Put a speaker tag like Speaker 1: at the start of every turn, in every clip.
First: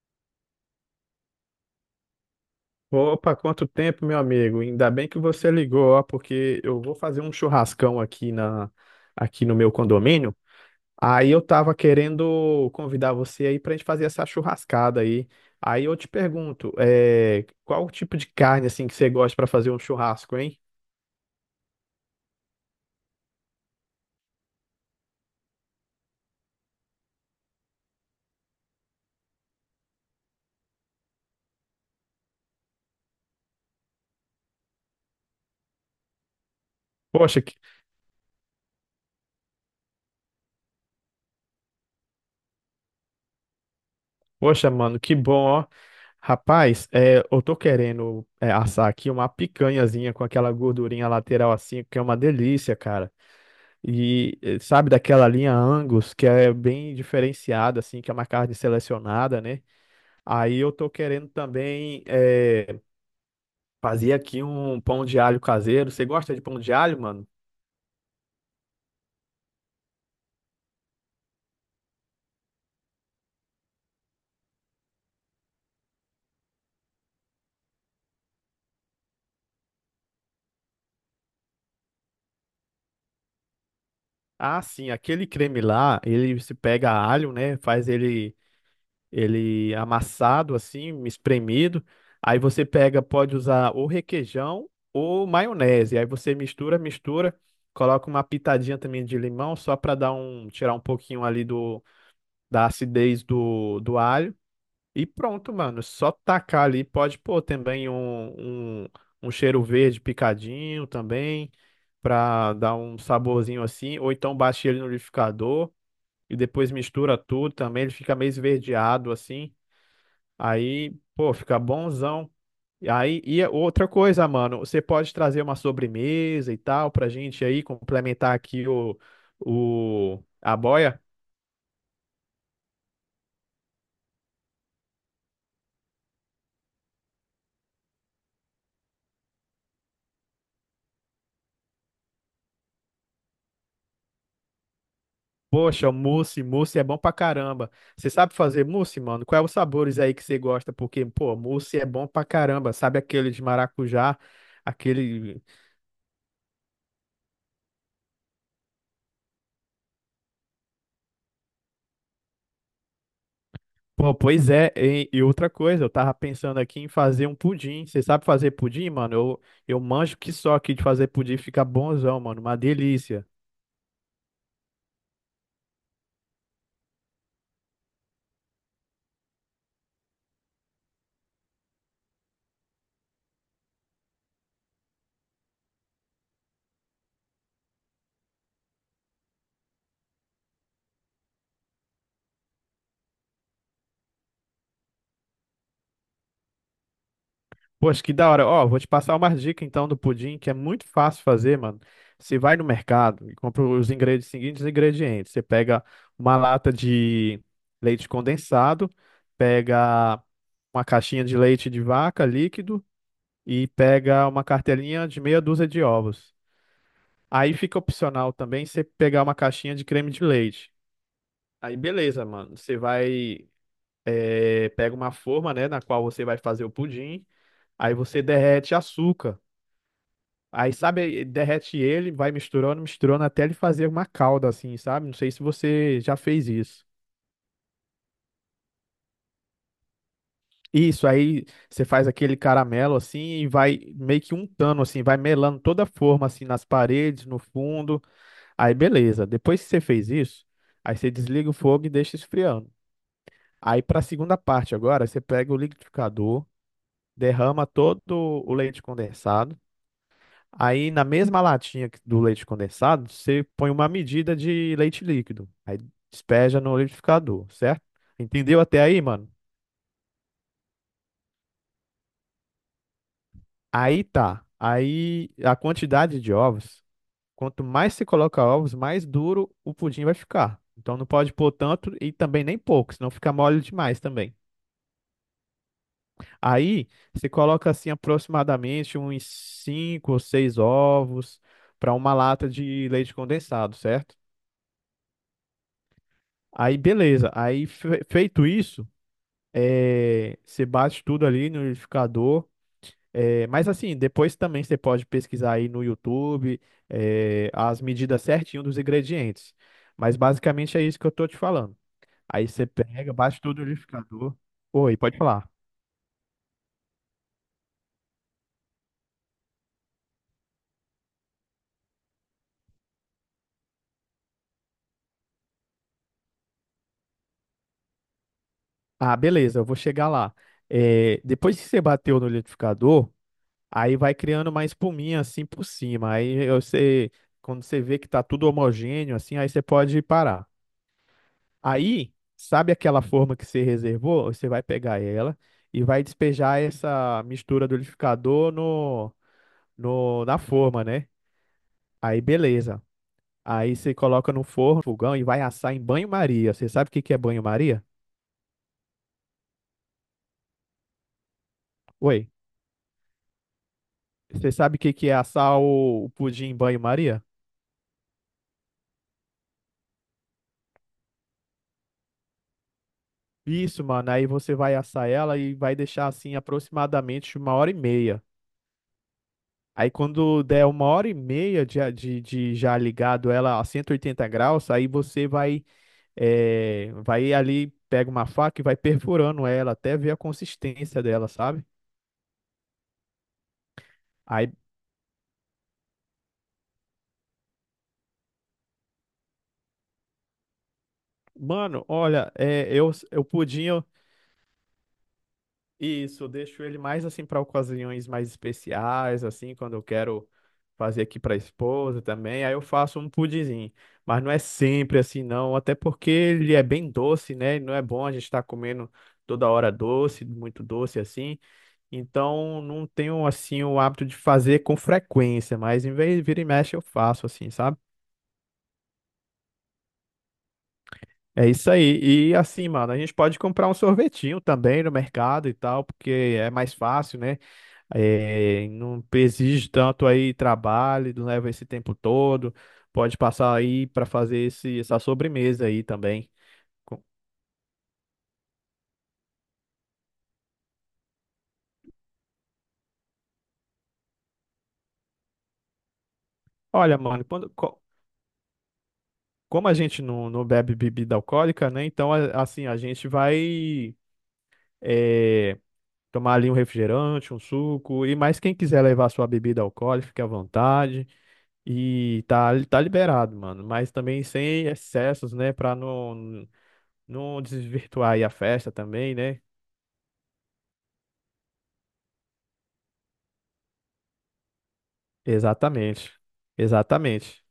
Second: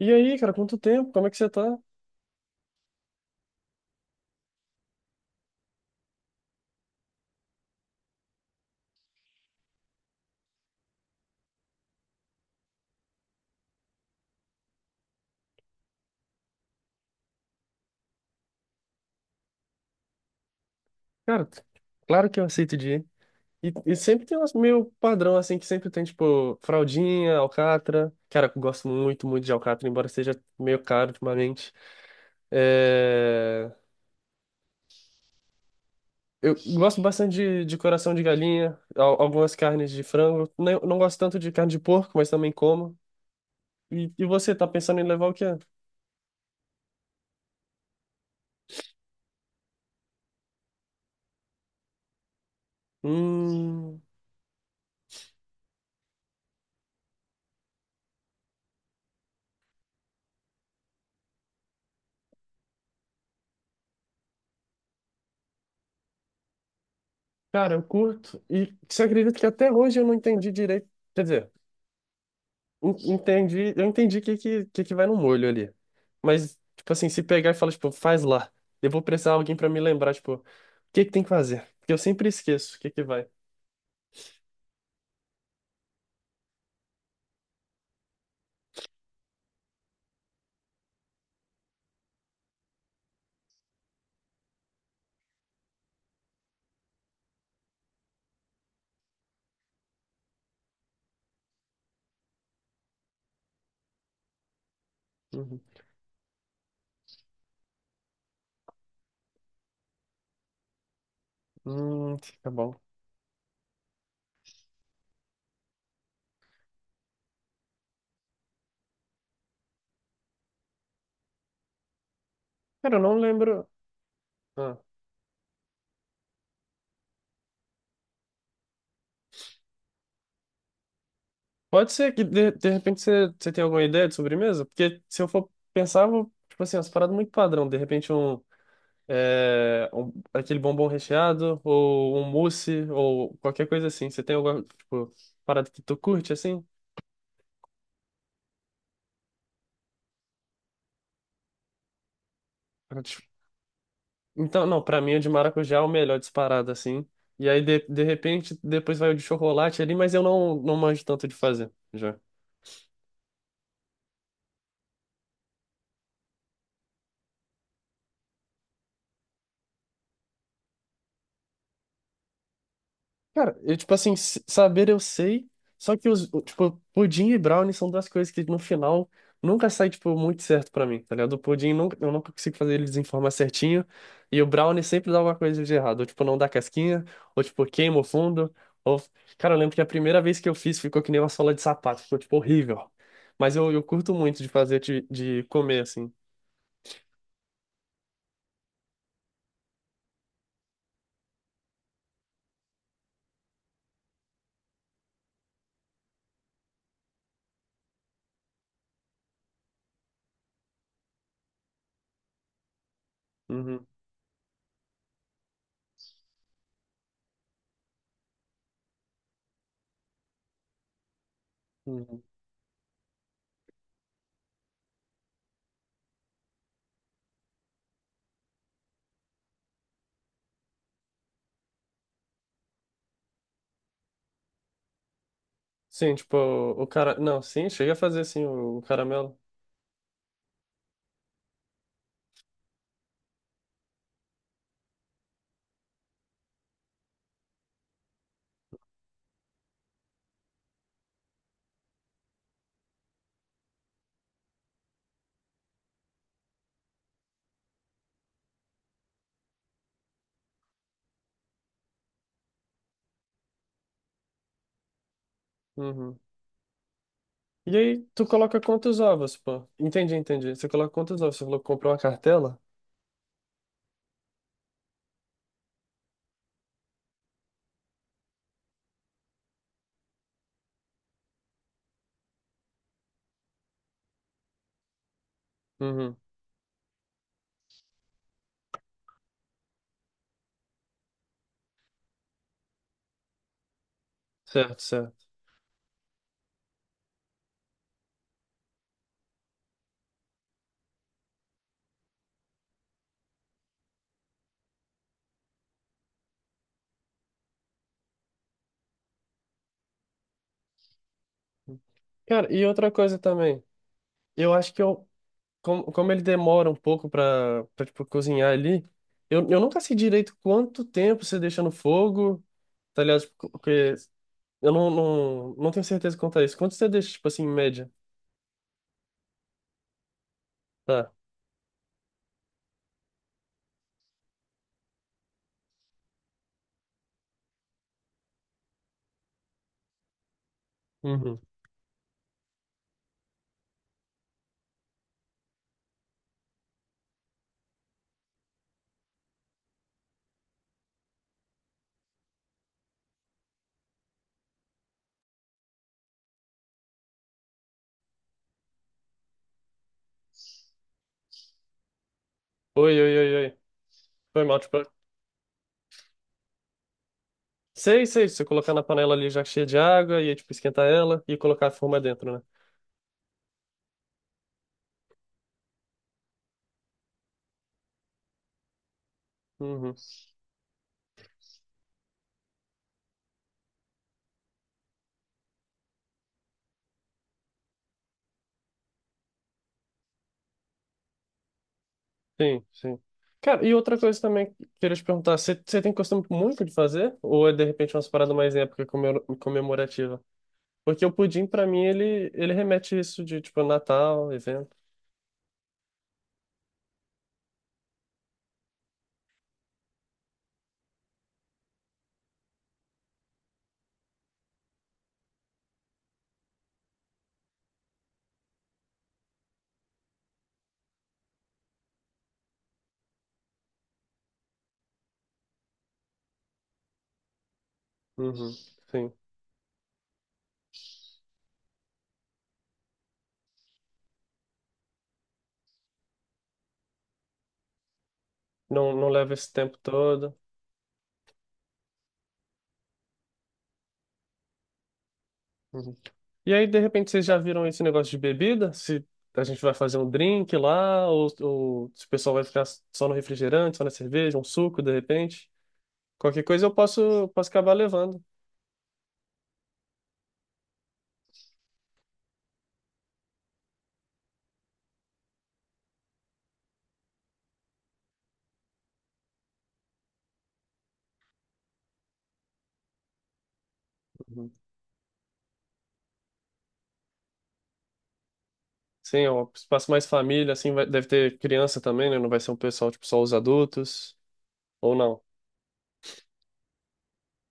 Speaker 1: E aí, cara, quanto tempo? Como é que você tá?
Speaker 2: Opa, quanto tempo, meu amigo? Ainda bem que você ligou, ó, porque eu vou fazer um churrascão aqui no meu condomínio. Aí eu tava querendo convidar você aí pra gente fazer essa churrascada aí. Aí eu te pergunto, qual o tipo de carne assim que você gosta pra fazer um churrasco, hein?
Speaker 1: Cara, claro que eu aceito de ir. E sempre tem umas meio padrão, assim, que sempre tem, tipo, fraldinha, alcatra. Cara, eu gosto muito, muito de alcatra, embora seja meio caro ultimamente. É... Eu gosto bastante
Speaker 2: Poxa, que-
Speaker 1: de coração de galinha, algumas carnes de frango. Não, não gosto tanto de carne de porco, mas também como. E você, tá
Speaker 2: Poxa, mano,
Speaker 1: pensando em
Speaker 2: que
Speaker 1: levar
Speaker 2: bom,
Speaker 1: o quê?
Speaker 2: ó. Rapaz, eu tô querendo assar aqui uma picanhazinha com aquela gordurinha lateral assim, que é uma delícia, cara.
Speaker 1: Hum.
Speaker 2: E sabe daquela linha Angus, que é bem diferenciada, assim, que é uma carne selecionada, né? Aí eu tô querendo também fazer aqui um pão de alho caseiro. Você gosta de pão de alho, mano?
Speaker 1: Cara, eu curto. E você acredita que até hoje eu não entendi direito? Quer dizer. Entendi, eu entendi o que vai no molho ali. Mas, tipo assim, se pegar e falar, tipo, faz lá. Eu vou precisar de alguém pra me lembrar, tipo, o que que tem que fazer? Porque eu sempre esqueço o que que vai.
Speaker 2: Ah, sim, aquele creme lá, ele se pega alho, né? Ele amassado, assim, espremido. Aí você pega, pode usar ou requeijão ou maionese. Aí você mistura, mistura, coloca uma pitadinha também de limão, só para dar um, tirar um pouquinho ali do da acidez do alho. E pronto,
Speaker 1: Uhum.
Speaker 2: mano. Só tacar ali. Pode pôr também um cheiro verde picadinho também,
Speaker 1: Hum, tá
Speaker 2: pra
Speaker 1: bom.
Speaker 2: dar um saborzinho assim. Ou então bate ele no liquidificador e depois mistura tudo também. Ele fica meio esverdeado assim. Aí, pô, fica bonzão. E
Speaker 1: Cara, eu não
Speaker 2: aí, e é
Speaker 1: lembro.
Speaker 2: outra coisa, mano,
Speaker 1: Ah.
Speaker 2: você pode trazer uma sobremesa e tal pra gente aí complementar aqui a boia.
Speaker 1: Pode ser que, de repente, você tenha alguma ideia de sobremesa? Porque se eu for pensar, eu vou, tipo assim, umas paradas muito padrão. De repente, aquele bombom recheado, ou um mousse, ou qualquer coisa assim. Você tem alguma, tipo, parada que
Speaker 2: Poxa,
Speaker 1: tu curte,
Speaker 2: mousse,
Speaker 1: assim?
Speaker 2: mousse é bom pra caramba. Você sabe fazer mousse, mano? Quais os sabores aí que você gosta? Porque, pô, mousse é bom pra caramba. Sabe aquele de maracujá?
Speaker 1: Então, não, pra mim o de
Speaker 2: Aquele.
Speaker 1: maracujá é o melhor disparado, assim. E aí, de repente, depois vai o de chocolate ali, mas eu não, não manjo tanto de fazer, já.
Speaker 2: Pô, pois é. E outra coisa, eu tava pensando aqui em fazer um pudim. Você sabe fazer pudim, mano? Eu manjo que só aqui de fazer pudim fica bonzão, mano. Uma delícia.
Speaker 1: Cara, eu, tipo assim, saber eu sei, só que tipo, pudim e brownie são duas coisas que no final nunca sai, tipo, muito certo pra mim, tá ligado? O pudim nunca, eu nunca consigo fazer eles em forma certinho, e o brownie sempre dá alguma coisa de errado, ou tipo, não dá casquinha, ou tipo, queima o fundo, ou. Cara, eu lembro que a primeira vez que eu fiz ficou que nem uma sola de sapato, ficou, tipo, horrível. Mas eu curto muito de fazer, de comer, assim.
Speaker 2: Poxa, que da hora. Ó, vou te passar uma dica então do pudim, que é muito fácil fazer, mano. Você vai no mercado e compra os ingredientes, seguintes ingredientes. Você pega uma lata de leite condensado, pega uma caixinha de leite de vaca líquido e
Speaker 1: Uhum,
Speaker 2: pega uma cartelinha de meia dúzia de ovos. Aí fica opcional também você pegar uma caixinha de creme de leite. Aí
Speaker 1: uhum.
Speaker 2: beleza, mano. Você vai, pega uma forma, né, na qual você vai fazer o pudim. Aí você derrete açúcar. Aí, sabe, derrete ele, vai misturando, misturando até ele fazer uma calda assim, sabe? Não sei se você
Speaker 1: Sim,
Speaker 2: já
Speaker 1: tipo,
Speaker 2: fez isso.
Speaker 1: o cara. Não, sim, chega a fazer, sim, o caramelo.
Speaker 2: Isso, aí você faz aquele caramelo assim e vai meio que untando assim, vai melando toda a forma assim nas paredes, no fundo. Aí beleza. Depois que você fez isso, aí você desliga o fogo e deixa esfriando. Aí para a segunda parte agora, você pega o liquidificador, derrama todo o leite condensado. Aí na mesma latinha do leite condensado, você põe uma medida de leite líquido. Aí
Speaker 1: Uhum.
Speaker 2: despeja no liquidificador,
Speaker 1: E
Speaker 2: certo?
Speaker 1: aí, tu coloca
Speaker 2: Entendeu até
Speaker 1: quantos
Speaker 2: aí, mano?
Speaker 1: ovos, pô? Entendi, entendi. Você coloca quantos ovos? Você falou que comprou uma cartela?
Speaker 2: Aí tá. Aí a quantidade de ovos, quanto mais se coloca ovos, mais duro o pudim vai ficar. Então não pode pôr tanto e também nem pouco, senão fica mole demais também.
Speaker 1: Uhum.
Speaker 2: Aí você coloca assim aproximadamente uns 5 ou 6 ovos para uma lata de leite condensado, certo?
Speaker 1: Certo, certo.
Speaker 2: Aí, beleza. Aí, feito isso, você bate tudo ali no liquidificador. É, mas assim, depois também você pode pesquisar aí no YouTube, as medidas certinho dos ingredientes. Mas basicamente é isso que eu tô te falando. Aí
Speaker 1: Cara, e
Speaker 2: você
Speaker 1: outra
Speaker 2: pega,
Speaker 1: coisa
Speaker 2: bate tudo
Speaker 1: também.
Speaker 2: no liquidificador.
Speaker 1: Eu acho que
Speaker 2: Oi,
Speaker 1: eu,
Speaker 2: pode falar.
Speaker 1: como, como ele demora um pouco pra tipo, cozinhar ali, eu nunca sei direito quanto tempo você deixa no fogo, tá ligado? Tipo, porque eu não tenho certeza quanto é isso. Quanto você deixa, tipo assim, em média?
Speaker 2: Ah, beleza, eu vou chegar lá.
Speaker 1: Tá.
Speaker 2: É, depois que você bateu no liquidificador, aí vai criando uma espuminha assim por cima. Você, quando você vê que tá tudo homogêneo assim, aí você pode parar.
Speaker 1: Uhum.
Speaker 2: Aí, sabe aquela forma que você reservou? Você vai pegar ela e vai despejar essa mistura do liquidificador no, no, na forma, né? Aí, beleza. Aí você coloca no forno, fogão e vai assar em banho-maria. Você sabe o que que é banho-maria? Oi,
Speaker 1: Oi, oi, oi, oi. Foi
Speaker 2: você
Speaker 1: mal,
Speaker 2: sabe
Speaker 1: tipo.
Speaker 2: o que que é assar o pudim em banho-maria?
Speaker 1: Sei, sei. Se você colocar na panela ali já cheia de água, e aí, tipo, esquentar ela e colocar a forma dentro, né?
Speaker 2: Isso, mano. Aí você vai assar ela e vai deixar assim aproximadamente uma hora e meia. Aí
Speaker 1: Uhum.
Speaker 2: quando der uma hora e meia de já ligado ela a 180 graus, aí você vai. É, vai ali, pega uma faca e vai perfurando ela até ver a consistência dela, sabe?
Speaker 1: Sim, sim. Cara, e outra coisa também
Speaker 2: Aí,
Speaker 1: que eu queria te perguntar, você tem costume muito de fazer? Ou é de repente uma parada mais em época comemorativa? Porque o pudim, pra
Speaker 2: mano,
Speaker 1: mim, ele,
Speaker 2: olha,
Speaker 1: ele remete isso
Speaker 2: eu
Speaker 1: de tipo
Speaker 2: pudim,
Speaker 1: Natal, evento.
Speaker 2: isso, eu deixo ele mais assim para ocasiões mais especiais, assim, quando eu quero fazer aqui para esposa também. Aí eu faço um pudinzinho, mas não é sempre assim, não, até porque ele é bem doce, né? E não é bom a gente estar comendo toda hora doce, muito doce assim. Então, não tenho assim o hábito de fazer com frequência, mas em vez de vira e mexe eu faço assim, sabe?
Speaker 1: Uhum, sim.
Speaker 2: É isso aí. E assim, mano, a gente pode comprar um sorvetinho também no mercado e tal, porque é mais fácil, né? É,
Speaker 1: Não,
Speaker 2: não
Speaker 1: não leva esse
Speaker 2: exige
Speaker 1: tempo
Speaker 2: tanto
Speaker 1: todo.
Speaker 2: aí trabalho, não leva esse tempo todo. Pode passar aí para fazer essa sobremesa aí
Speaker 1: Uhum.
Speaker 2: também.
Speaker 1: E aí, de
Speaker 2: Co-
Speaker 1: repente, vocês já viram esse negócio de bebida? Se a gente vai fazer um drink lá, ou se o pessoal vai ficar só no refrigerante, só na cerveja, um suco, de repente. Qualquer coisa eu
Speaker 2: Olha, mano,
Speaker 1: posso, posso acabar levando.
Speaker 2: como a gente não bebe bebida alcoólica, né? Então, assim, a gente vai, é, tomar ali um refrigerante, um suco. E mais quem quiser levar sua bebida alcoólica, fique à vontade. E tá liberado, mano. Mas também sem excessos, né? Pra não, não desvirtuar aí a festa também,
Speaker 1: Sim, é
Speaker 2: né?
Speaker 1: um espaço mais família, assim, vai- deve ter criança também, né? Não vai ser um pessoal, tipo, só os adultos, ou não?
Speaker 2: Exatamente. Exatamente.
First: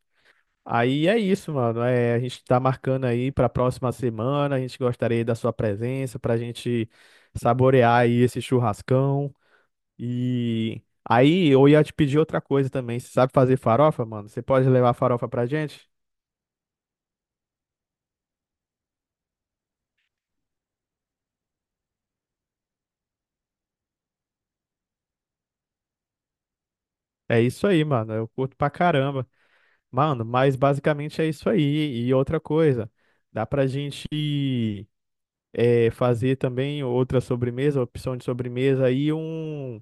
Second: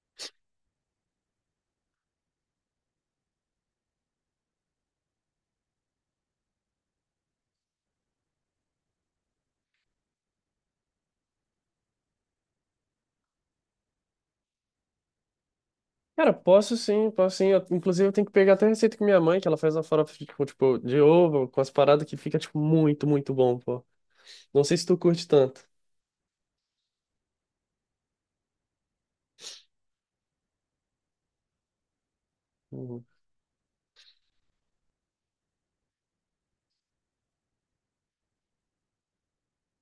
Speaker 2: Aí é isso, mano. É, a gente tá marcando aí pra próxima semana. A gente gostaria da sua presença pra gente saborear aí esse churrascão. E aí eu ia te pedir outra coisa também. Você sabe fazer farofa, mano? Você pode levar farofa pra gente?
Speaker 1: Cara, posso sim, posso sim. Eu- inclusive, eu tenho que pegar até a receita com minha mãe, que ela faz uma farofa, tipo, de ovo, com as paradas que fica, tipo, muito, muito bom, pô. Não sei se tu curte tanto.
Speaker 2: É isso aí, mano. Eu curto pra caramba. Mano, mas basicamente é isso aí. E outra coisa,
Speaker 1: Uhum.
Speaker 2: dá pra gente fazer também outra sobremesa, opção de sobremesa aí,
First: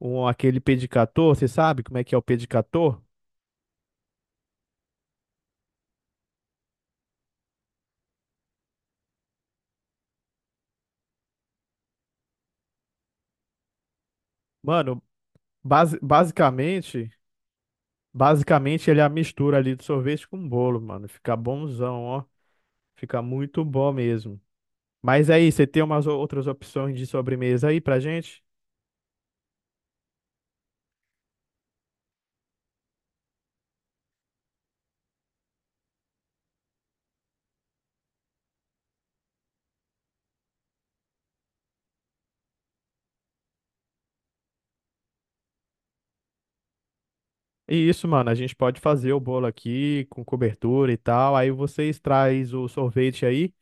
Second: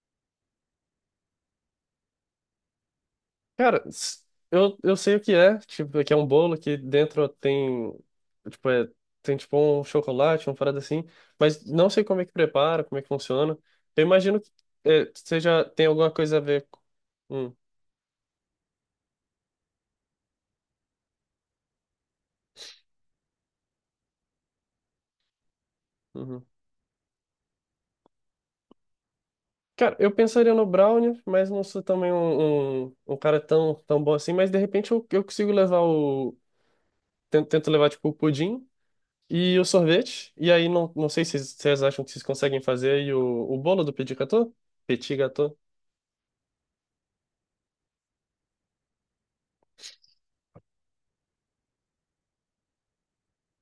Speaker 2: um aquele pedicator. Você sabe como é que é o pedicator?
Speaker 1: Cara, eu sei o que é, tipo, que é um bolo que dentro tem, tipo, é, tem, tipo, um chocolate, uma parada assim, mas não sei como é que prepara, como é que funciona. Eu imagino que
Speaker 2: Mano,
Speaker 1: é, seja, tem
Speaker 2: basi-
Speaker 1: alguma coisa a ver com.
Speaker 2: basicamente,
Speaker 1: Hum.
Speaker 2: basicamente ele é a mistura ali de sorvete com bolo, mano. Fica bonzão, ó. Fica muito bom mesmo. Mas aí, você tem umas
Speaker 1: Uhum.
Speaker 2: outras opções de sobremesa aí pra gente?
Speaker 1: Cara, eu pensaria no Brownie, mas não sou também um cara tão, tão bom assim. Mas de repente eu consigo levar o. Tento, tento levar tipo o pudim e o sorvete. E aí não, não sei se vocês acham que vocês conseguem fazer. E o bolo do petit gâteau? Petit gâteau.
Speaker 2: E isso, mano, a gente pode fazer o bolo aqui com cobertura e tal. Aí vocês traz o sorvete aí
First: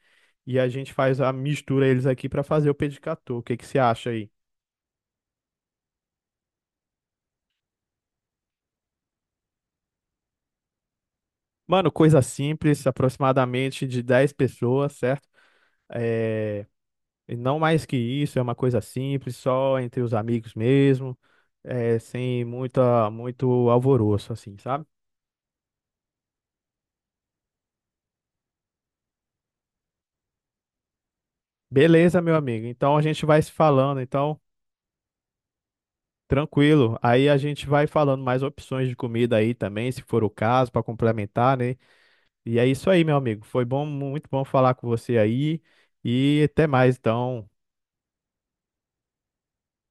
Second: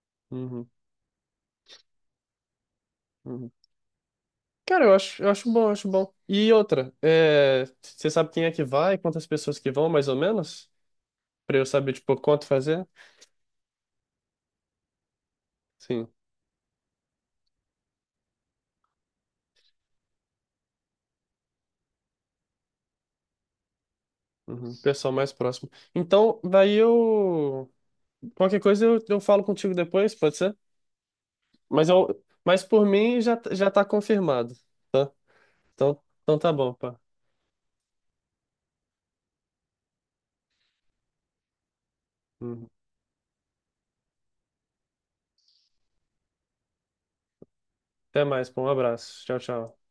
Speaker 2: e a
Speaker 1: Uhum,
Speaker 2: gente faz a mistura eles aqui pra fazer o pedicat gâteau. O
Speaker 1: uhum.
Speaker 2: que que você acha aí?
Speaker 1: Cara, eu acho bom, eu acho bom. E outra, é, você sabe quem é que vai, quantas pessoas que vão, mais ou menos? Pra eu
Speaker 2: Mano,
Speaker 1: saber, tipo,
Speaker 2: coisa
Speaker 1: quanto fazer?
Speaker 2: simples, aproximadamente de 10 pessoas, certo?
Speaker 1: Sim.
Speaker 2: É, e não mais que isso, é uma coisa simples, só entre os amigos mesmo, é, sem muita, muito alvoroço, assim,
Speaker 1: Uhum.
Speaker 2: sabe?
Speaker 1: Pessoal mais próximo. Então, daí eu. Qualquer coisa eu falo contigo depois, pode ser? Mas, eu,
Speaker 2: Beleza, meu
Speaker 1: mas
Speaker 2: amigo.
Speaker 1: por
Speaker 2: Então a
Speaker 1: mim
Speaker 2: gente
Speaker 1: já,
Speaker 2: vai se
Speaker 1: já tá
Speaker 2: falando, então,
Speaker 1: confirmado, tá? Então, então tá bom,
Speaker 2: tranquilo.
Speaker 1: pá.
Speaker 2: Aí a gente vai falando mais opções de comida aí também, se for o caso, para complementar, né? E é
Speaker 1: Uhum.
Speaker 2: isso aí, meu amigo. Foi bom, muito bom falar com você aí. E até mais, então.
Speaker 1: Até mais, pô. Um abraço. Tchau, tchau.